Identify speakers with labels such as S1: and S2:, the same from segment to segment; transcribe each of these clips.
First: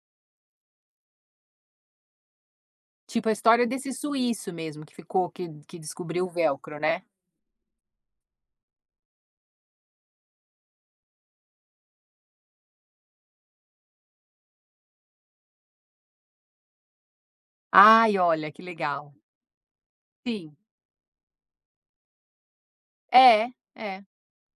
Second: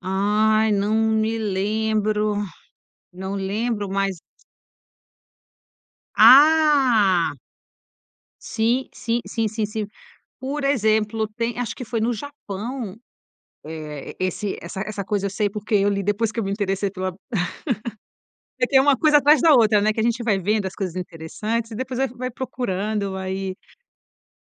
S1: Ai, não me lembro,
S2: Tipo, a
S1: não
S2: história
S1: lembro,
S2: desse
S1: mas
S2: suíço mesmo que ficou que que descobriu o velcro, né?
S1: Ah. Sim, sim, sim, sim, sim. Por exemplo, tem acho que foi no Japão, eh, e esse essa essa coisa eu sei, porque eu li, depois que eu me interessei pela
S2: Ai, olha, que
S1: porque tem uma
S2: legal.
S1: coisa atrás da outra, né, a gente vai
S2: Sim.
S1: vendo as coisas interessantes e depois vai vai procurando,
S2: É,
S1: vai
S2: é.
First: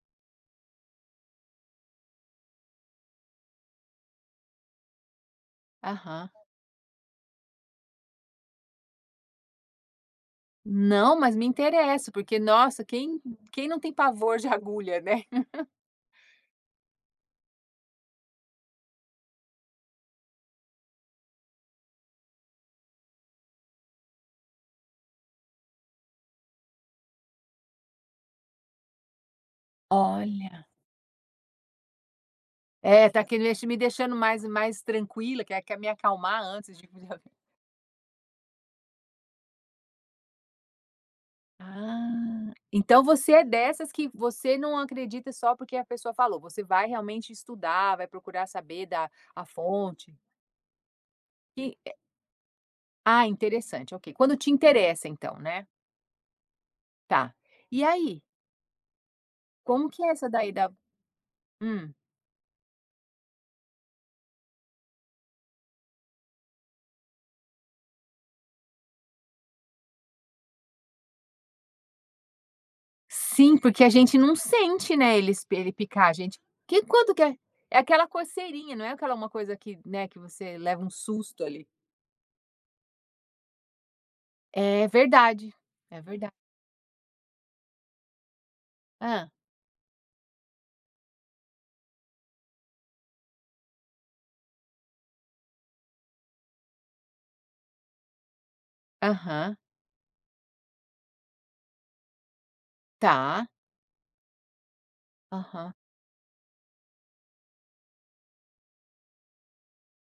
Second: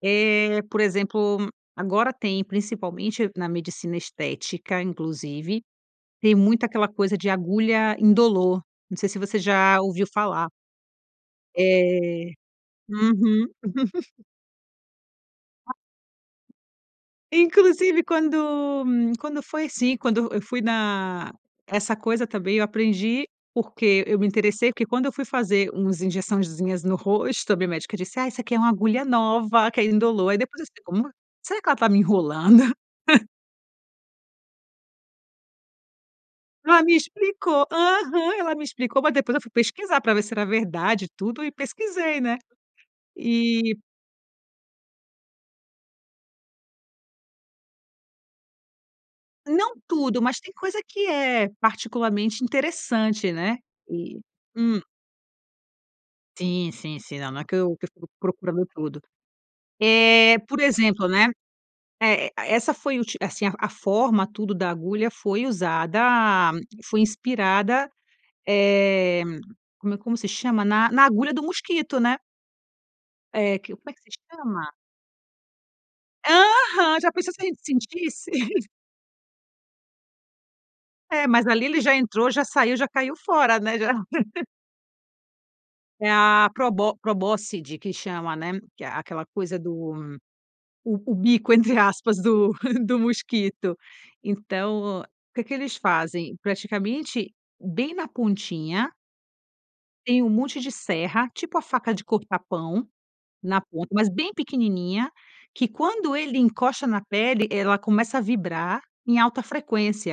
S1: Eh, por exemplo, agora tem, principalmente na medicina estética, inclusive,
S2: Aham.
S1: tem muita aquela coisa de agulha indolor, não sei se você já ouviu falar.
S2: Não, mas me interessa
S1: É,
S2: porque nossa quem
S1: uhum.
S2: quem não tem pavor de agulha, né?
S1: Inclusive, quando quando foi, assim, quando eu fui na essa coisa também eu aprendi, porque eu me interessei, porque quando eu fui fazer umas injeçãozinhas no rosto a minha médica disse: "Ah, essa aqui é uma agulha nova que ainda indolor". Aí, depois eu
S2: Olha.
S1: disse: "Como? Será que ela tá me enrolando?
S2: É, "tá que deix me deixando mais e mais tranquila? Que é que é me acalmar antes
S1: Ela
S2: de"
S1: me
S2: [unintelligible]
S1: explicou, aham, ela me explicou, mas depois eu fui pesquisar, pra ver se era verdade tudo e pesquisei, né,
S2: Ah, então você é
S1: e
S2: dessas que você não acredita só porque a pessoa falou, você vai realmente estudar, vai procurar saber da a
S1: Não
S2: fonte.
S1: tudo, mas tem coisa que é,
S2: E é
S1: particularmente,
S2: Ah,
S1: interessante, né,
S2: interessante, ok.
S1: e,
S2: Quando te
S1: hum.
S2: interessa, então, né?
S1: Sim, sim, sim, não
S2: Tá,
S1: não é que eu
S2: e
S1: que eu fico
S2: aí?
S1: procurando tudo,
S2: Como que é essa
S1: eh,
S2: daí
S1: por
S2: da
S1: exemplo, né,
S2: hum.
S1: eh, essa foi uti assim, a forma tudo da agulha foi usada foi inspirada, eh, como é, como se chama? Na na agulha do mosquito, né.
S2: Sim,
S1: É, que
S2: porque a
S1: como é que se
S2: gente não
S1: chama?
S2: sente, né, ele se ele picar a gente, que
S1: Aham, já
S2: quanto que
S1: pensou
S2: é
S1: se a gente
S2: é aquela
S1: sentisse?
S2: coceirinha, não é aquela uma coisa que né, que você leva um
S1: É,
S2: susto,
S1: mas
S2: ali.
S1: ali ele já entrou já saiu, já caiu fora, né, já
S2: É verdade, é
S1: É
S2: verda
S1: a probo probossi, de que chama, né, que é aquela
S2: Hã.
S1: coisa do o o bico, entre aspas, do do mosquito. Então, que que eles fazem? Praticamente, bem na pontinha
S2: Aham.
S1: tem um monte de serra, tipo a faca de cortar pão,
S2: Tá.
S1: na ponta, mas bem pequenininha, que
S2: Aham.
S1: quando ele encosta na pele, ela começa a vibrar em alta frequência.